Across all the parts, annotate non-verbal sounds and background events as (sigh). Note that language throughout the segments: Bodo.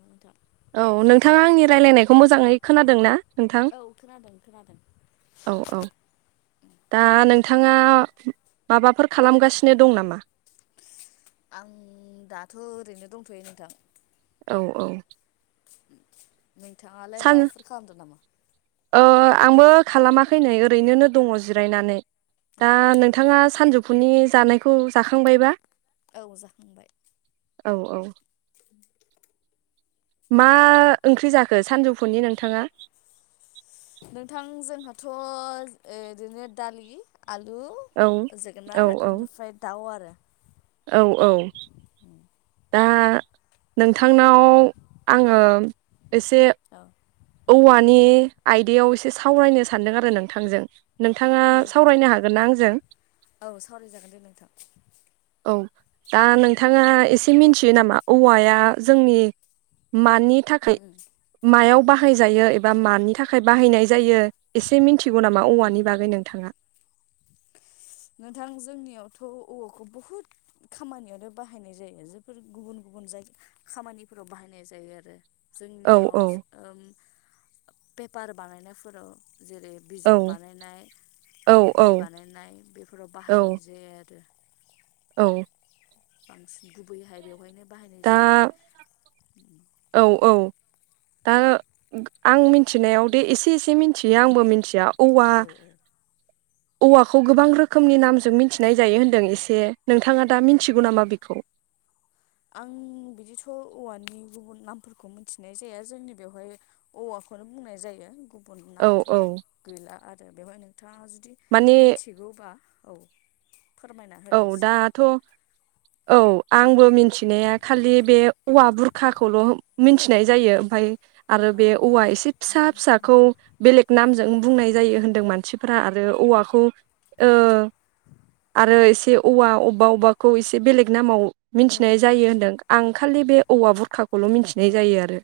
नोंथा औ नोंथाङा आंनि राय्लायनायखौ मोजाङै खोनादों ना? नोंथां औ खोनादों खोनादों। औ औ दा नोंथाङा माबाफोर खालामगासिनो दं नामा? आं दाथ' ओरैनो दंथ'यो नोंथां औ औ नोंथाङालाय सान माबाफोर खालामदों नामा? ओ आंबो खालामाखै नै ओरैनोनो दङ जिरायनानै औ दा नोंथाङा सानजुुफ फुनि जानायखौ जाखांबायबा? औ जाखांबाय औ औ मा ओंख्रि जाखो सानजौफुनि नोंथाङा? नोंथां जोंहाथ' ओ इदिनो दालि आलु औ औ जोगोनार औ ओ निफ्राय दाउ आरो औ औ दा नोंथांनाव आङो एसे औवानि आयदायाव एसे सावरायनो सानदों आरो नोंथांजों नोंथाङा दे सावरायनो हागोन ना आंजों औ सावरायजागोन दे नोंथां। औ दा नोंथाङा एसे मिनथियो नामा औवाया जोंनि मानि थाखाय उम मायाव बाहायजायो एबा मानि थाखाय बाहायनाय जायो एसे मिनथिगौ नामा उम औवानि उम। बागै नोंथाङा? नोंथां जोंनियावथ' औवाखौ बुहुद खामानियावनो बाहायनाय जायो जोफोर गुबुन गुबुन जायग खामानिफोराव बाहायनाय जायो आरो औ जोंनियाव औ सो ओम पेपार बानायनायफोराव जेरै औ बिजाब बानायनाय औ कपि औ बानायनाय बे फोराव औ बाहायनाय जेथ (inaudible) औ बांसिन गुबैहाय बेवहायनो बाहायनाय दा जायो। औ औ दा ओं आं मिनथिनायाव दे एसे एसे मिनथियो आंबो मिनथियाव औवा औ औवाखौ गोबां रोखोमनि नामजों मिनथिनाय जायो होन्दों एसे नोंथाङा दा मिनथिगौ नामा बेखौ? आं बिदिथ औवानि गुबुन नामफोरखौ मिथिनाय जाया जोंनि बेवहाय औवाखौनो बुंनाय जायो। गु बुन औ नामथ औ गैला आरो बेवहाय नों थाङा जुदि माने मोनथिगौबा औ दाथ औ आंबो मिन थिनाया खालि बे औवा बुर खाखौल मिनथिनाय जायो ओमफाय आरो अ बे औवा एसे फिसा फिसाखौ बेलेग नामजों बुंनाय जायो होनदों मानसि फोरा आरो औवाखौ ओ आरो ए से औवा अबबा अबबाखौ एसे बेलेग नामाव मिनथिनाय उम जायो होनदों आं खालि बे औवा बुरखा खौल मिनथिनाय उम जायो आरो।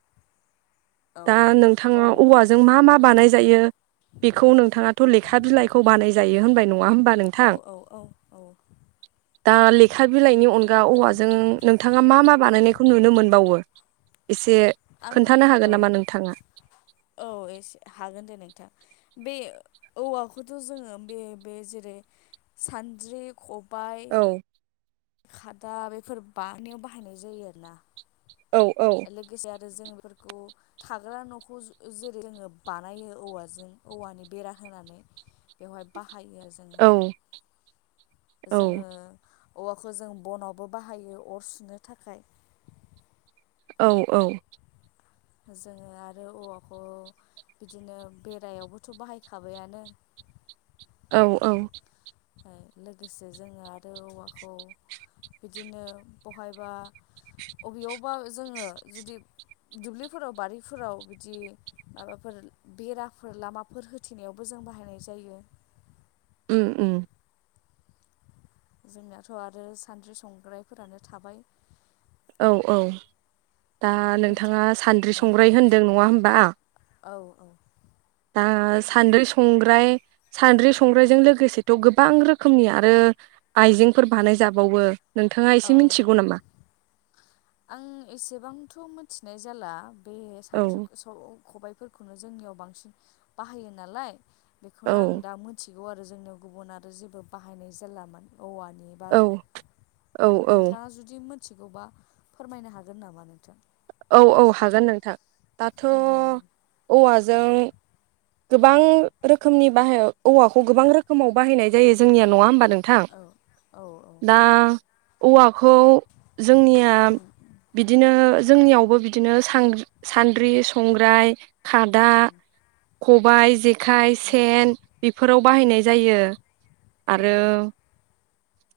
औ दा औ नोंथाङा औवाजों मा मा बानाय जायो बेखौ नोंथाङाथ लेखा बिलाइखौ बानाय जायो होमबाय नङा होम औ औ औ औ दा लेखा बिलाइनि अनगा औवाजों नोंथाङा मा मा बानायनायखौ नुनो मोनबावो एसे आं खोन्थानो हागोन औ नामा नोंथाङा औ एसे हागोन देनै बे औवाखौथ जोङो बे बे जेरै सानद्रि ख बाय औ खादा बेफोर बानायनायाव बाहायनाय जायो आरोना औ औ लोगोसे आरो जों बे फोरखौ थाग्रा नखौ जेरै जोङो बानायो औवाजों औवानि बेरा होनानै बेवहाय बा खायो जोङो औ औ जोङो औवाखौ जों बनावबो बाहायो अर सुनो थाखाय औ औ जोङो आरो औवाखौ बिदिनो बेरायावबोथ बाहायखाबायानो औ औ ओ लोगोसे जोङो आरो औवाखौ बिदिनो बहायबा अबेयावबा जोङो जुदि दुब्लिफोराव बारिफोराव बिदि माबाफोर बेराफोर लामाफोर होथेनायावबो जों बाहायनाय जायो। उम उम जोंनाथ आरो सान्द्रि संग्रायफोरानो थाबाय औ औ दा औ नोंथा नोंथाङा सान्द्रि संग्राय होनदों नङा होमबा औ औ दा सानद्रि संग्राय सानद्रि संग्रायजों लोगोसेथ' गोबां रोखोमनि आरो आइजेंफोर बानायजाबावो औ आं एसेबांथ' मोन थिनाय जाला (unintelligible) औ फोरखौनो जोंनियाव बांसिन बाहायो नालाय औ बेखौनो आं दा मिथि थिगौ आरो जोंनियाव गुबुन आरो जेबो बाहायनाय जारलामोन। औवानि औ बारै औ औ मोथिगौबा फोरमायनो हागोन नामा नोंथां? औ औ हागोन नोंथां। दाथ' दे होमबा औवाजों गोबां रोखोमनि बाहाय औवाखौ गोबां रोखोमाव बाहायनाय जायो जोंनिया नङा होमबा नोंथां औ औ औ दा औवाखौ जोंनिया बिदिनो जोंनियावबो बिदिनो सां-सान्द्रि संग्राय खादा उम खबाइ जे खाइ औ सेन बेफोराव बाहायनाय जायो। औ आरो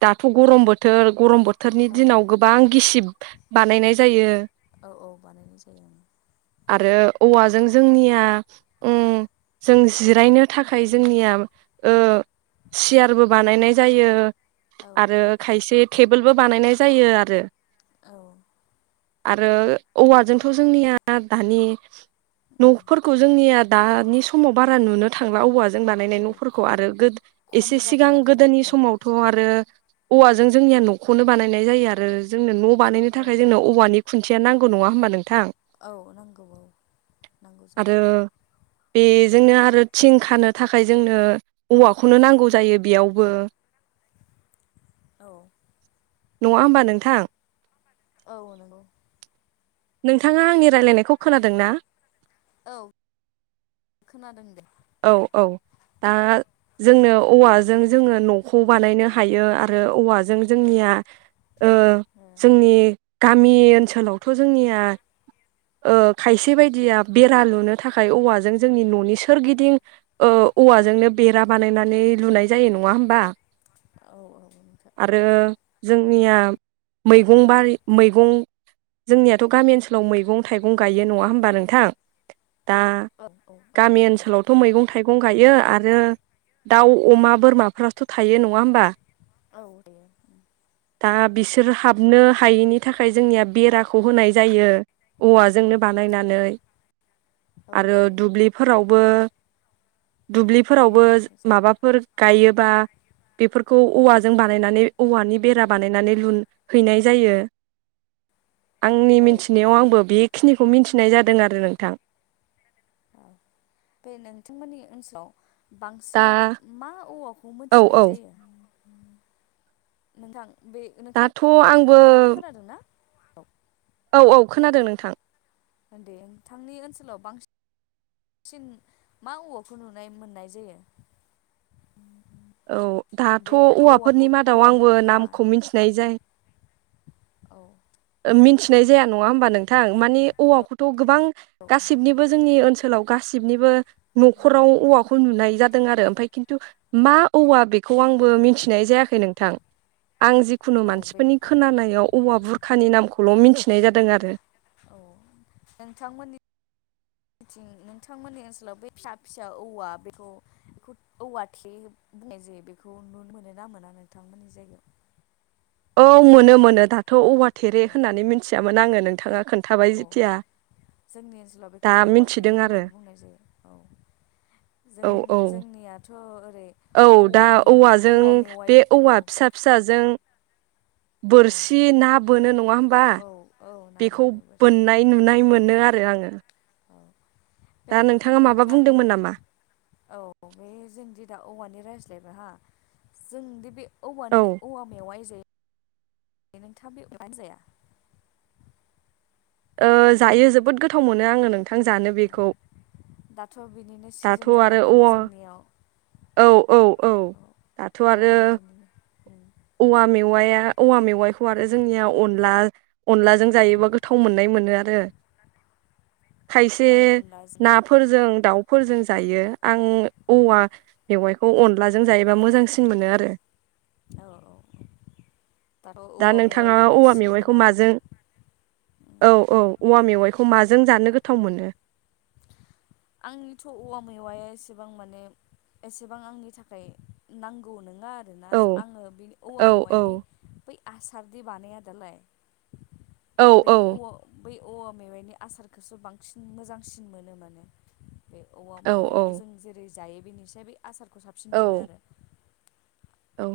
दाथ' गरम बोथोर गरम बो थोरनि औ दिनाव गोबां गिसिब बानायनाय जायो‌। औ औ बानायनाय जायो। आरो औवाजों जोंनिया उम जों जिरायनो थाखाय ओं उम जोंनिया ओ सियारबो बानायनाय जायो। औ आरो खायसे टेबोलबो बानायनाय जायो आरो औ आरो औवाजोंथ' जोंनिया दानि उम न'फोरखौ जोंनि दा नि समाव बारा नुनो थांला औवा जों बानायनाय औ नफोरखौ आरो गो खम एसे सिगां जाबाय आरो गोदोनि समावथ आरो औवाजों जोंनिया नखौनो बानायनाय जायो आरो जोंनो न बानायनो औ थाखाय जोंनो औवानि खुनथिया नांगौ नङा होमबा नों औ नांगौ औ नांगौ जायो। आरो बेजोंनो आरो थिं खानो थाखाय जोंनो औवाखौनो नांगौ जायो बेयावबो। औ। नङा होमबा नोंथां? औ नंगौ। नोंथाङा आंनि रायलायनाय खौ खोनादों ना? औ खोनादों दे। औ औ दा जोंनो औवाजों जोङो नखौ बानायनो हायो आरो औवाजों जोंनिया ओ ओ जोंनि गामि ओनसोलावथ' जोंनिया ओ खायसे उम बायदिया उम बेरा लुनो थाखाय औवाजों जोंनि ननि सोरगि दिं ओ औवाजोंनो बेरा बानायनानै उम लुनाय जायो नङा होमबा? औ औ नोंथां आरो जोंनिया मैगं बारि मैगं जोंनियाथ' गामि ओनसोलाव मैगं-थाइगं गायो नङा होमबा नोंथां? दा औ औ औ गामि जायो ओनसोलाव मैगं-थाइगं गायो आरो दाउ अमा बोरमाफ्राथ' थायो नङा होमबा? औ थायो उम। दा बिसोर हाबनो हायैनि थाखाय जोंनिया बेराखौ होनाय जायो औवाजोंनो उम बानायनानै। औ आरो जायो दुब्लिफोरावबो दुब्लिफोरावबो बेरा होनाय जायो माबाफोर गायो बा बेफोरखौ औ औवाजों बानायनानै औवानि बेरा बानायनानै लुनहैनाय जायो। आंनि औ औ मिथिनायाव आंबो बेखिनि खौ मिथिनाय जादों आरो नोंथां। औ बे नोंथांमोननि ओनसोलाव दा बांसिन मा औवाखौ औ मोनथिनाय औ जायो? नोंथां बे नोंथाङा दाथ' आंबो (unintelligible) औ औ खोनादों नोंथां। उन दे नोंथांनि ओनसोलाव बां सिन मा औवाखौ नुनाय मोननाय जायो? औ दाथ' बे औवा औवाफोरनि मादाव औवा आंबो बुरखा नामखौ औ मिनथिनाय जाय औ ओ मोनथि थिनाय जाया नङा होमबा नोंथां मानि औ औवाखौथ' गोबां औ गासिनिबो जोंनि ओनसो खोलाव गासिबनिबो न'खराव औवाखौ नुनाय जा दों आरो ओमफाय खिन्थु मा औवा बेखौ औ आंबो मिनथिनाय जायाखै नोंथां। आं जिखुनु औ बे मानसिफोरनि खोनानायाव औवा बुरखानि नामखौ खौल' मिनथिनाय जादों आरो औ नोंथांमोननि थिं नोंथांमोननि ओनसोलाव बे फिसा फिसा औवा बेखौ बेखौ औवा थेरे बुंनाय जायो बेखौ नुनो मोनो ना मोना नोंथांमोननि जायगायाव? औ मोनो मोनो दाथ' औवा थेरे औ होननानै मिनथियामोन आङो नों औ औ जोंनि ओनसोलाव बेखौ दा औवा थेरे मिथिदों आरो होननानै बुंनाय जायो औ जों औ औ जोंनियाथ' (unintelligible) औ दा औवानि औवाजों औवा मेवाइ बे औ औवा फिसा फिसाजों औ बोरसि ना बोनो नङा होमबा औ औ ना बेखौ बोनो बोरसि बोननाय नुनाय मोनो आरो आङो। औ बे दा नोंथाङा माबा नोंथां बुंदोंमोन नामा औ बे जोंदि दा औवानि रायज्ला जायबाहा जोंदि बे औ औवानि औवा मेवाइ जे नोंथाङा बे (unintelligible) जाया? ओ जायो जोबोद गोथाव मोनो आङो नों दाथ' बिनिनो दाथ' सिजोन जाना आरो दङ औवा जोंनियाव औ औ औ दाथ' औवा आरो मेवाइनिनो औवा मेव औवाया औवा मेवाइखौ आरो जोंनिया अनला अनलाजों जायोबा गोथाव मोनो आरो। खायसे औ अनलाजों नाफोरजों दाउफोरजों जायो आं उम औवा मेवाइ बेखौ अनलाजों जायोबा मोजांसिन मोनो आरो। औ औ दाथ' दा औवा नोंथाङा मेवाइनिनो औवा मेवाइखौ सिजोन आरो माजों औ औ औवा मेवाइखौ माजों जानो गोथाव मोनो आंनिथ' औवा मैवाया एसेबां माने एसेबां आंनि थाखाय नांगौ नों ना आरोना औ आङो बेनि औवा औ मेवाइनि बै आसारदि बानायादालाय औ बे औ औव बै औवा मेवाइनि आसारखौसो बांसिन मोजांसिन मोनो माने बे औवा मेवाइखौ जों जेरै जायो बेनिसाय बे आसारखौ साबसिन औ मोनो आरो। औ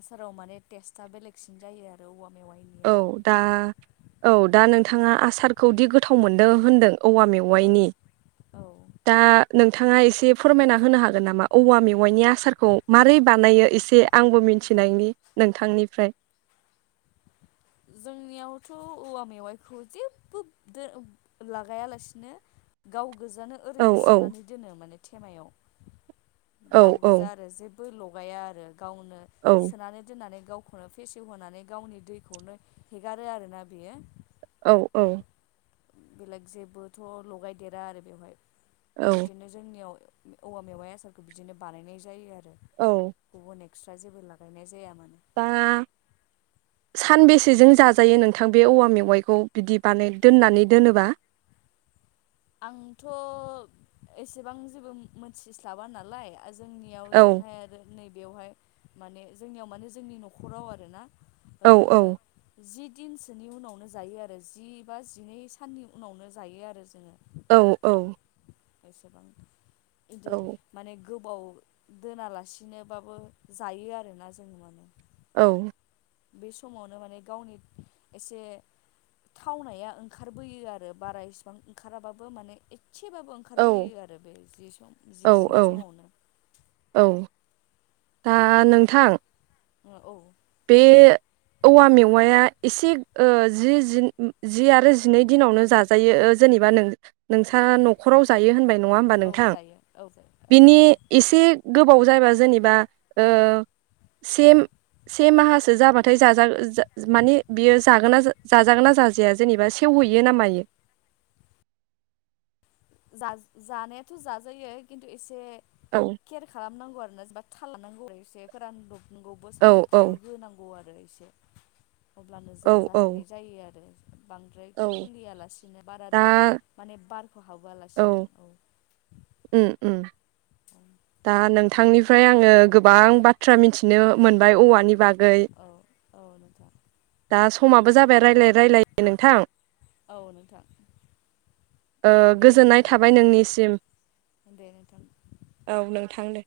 आसाराव माने टेस्टआ बेलेगसिन जायो आरो औवा मेवाय औ दा औ दा नोंथाङा आसारखौ दि गोथाव मोनदों होनदों औवा औ मेवाइनि औ दा नोंथाङा एसे फोरमायना होनो हागोन नामा औवा मेवाइनि आसारखौ मारै बानायो एसे आंबो मिथिनायनि नोंथांनिफ्राय जोंनियावथ' औवा मेवाइखौ जेबो दो लागायालासिनो गाव गोजानानो औ ओरैनो औ सोनानै दोनो माने थेमायाव गाव औ गोजा औ आरो जे बो लगाया आरो गावनो औ सोनानै दोननानै गावखौनो फेसेव होनोनानै गावनि दैखौनो हेगारो आरोना बियो औ औ बेलेग जेबोथ' लगायदेरा आरो बेवहाय औ बिदिनो जोंनियाव औवा मेवाइ आसारखौ बिदिनो बानायनाय जायो आरो। औ गुबुननि एखस्रा जेबो लागायनाय जाया मा दा सानबेसेजों जाजायो नोंथां बे औवा मेवाइखौ बिदि बानाय दोननानै दोनोबा? आंथ एसेबां जेबो मोनथिस्लाबा नालाय जोंनियाव औ जोंहाय आरो नै बेवहाय माने जोंनियाव माने जोंनि नखराव आरोना औ औ ओरैनो जि दिनसोनि उनावनो जायो आरो जि बा जिनै साननि उनावनो जायो आरो जोङो। औ औ बेसेबां इदि औ माने गोबाव दोनालासिनोबाबो जायो आरोना जों माने औ बे समावनो माने गावनि एसे थावनाया ओंखारबोयो आरो बारा इसिबां ओंखाराबाबो माने एसेबाबो औ ओंखारबोयो आरो बे जि सम औ जि जिनै औ समावनो औ दा नोंथां ओ औ बे औवा मेवाया एसे ओ जि-जि-जि आरो जिनै दिनावनो जाजायो ओ जेनेबा नों-नोंसा नखराव जायो होनबाय औ नङा होमबा औ नोंथां जायो औ औ बेनि औ इसे गोबाव जायबा जेनेबा ओ (unintelligible) से माहासो जाबाथाय जाजा-जा माने बियो जागोन ना जा-जाजागोन ना जाजाया जेनेबा सेवहैयो ना मायो जाज जानायाथ जाजायो खिन्थु एसे औ केयार खालामनांगौ आरोना थाल लानांगौ एसे फोरानदब गौबो औ औ सान्दुंफोरावबो होनांगौ आरो रो एसे अब्लानो औ जाजाहैनाय जायो आरो बांद्राय औ खुलियालासिनो दा बाराद्राय माने बार हाबहोआलासिनो औ उम उम औ दा नोंथांनिफ्राय आङो गोबां बाथ्रा मिथिनो मोनबाय औवा नि बागै औ औ नोंथां दा समाबो जाबाय रायलाय-रायलाय (unintelligible) नोंथां औ नोंथां ओ दे गोजोननाय होमबा थाबाय नोंनिसिम दे नोंथां नोंथांनो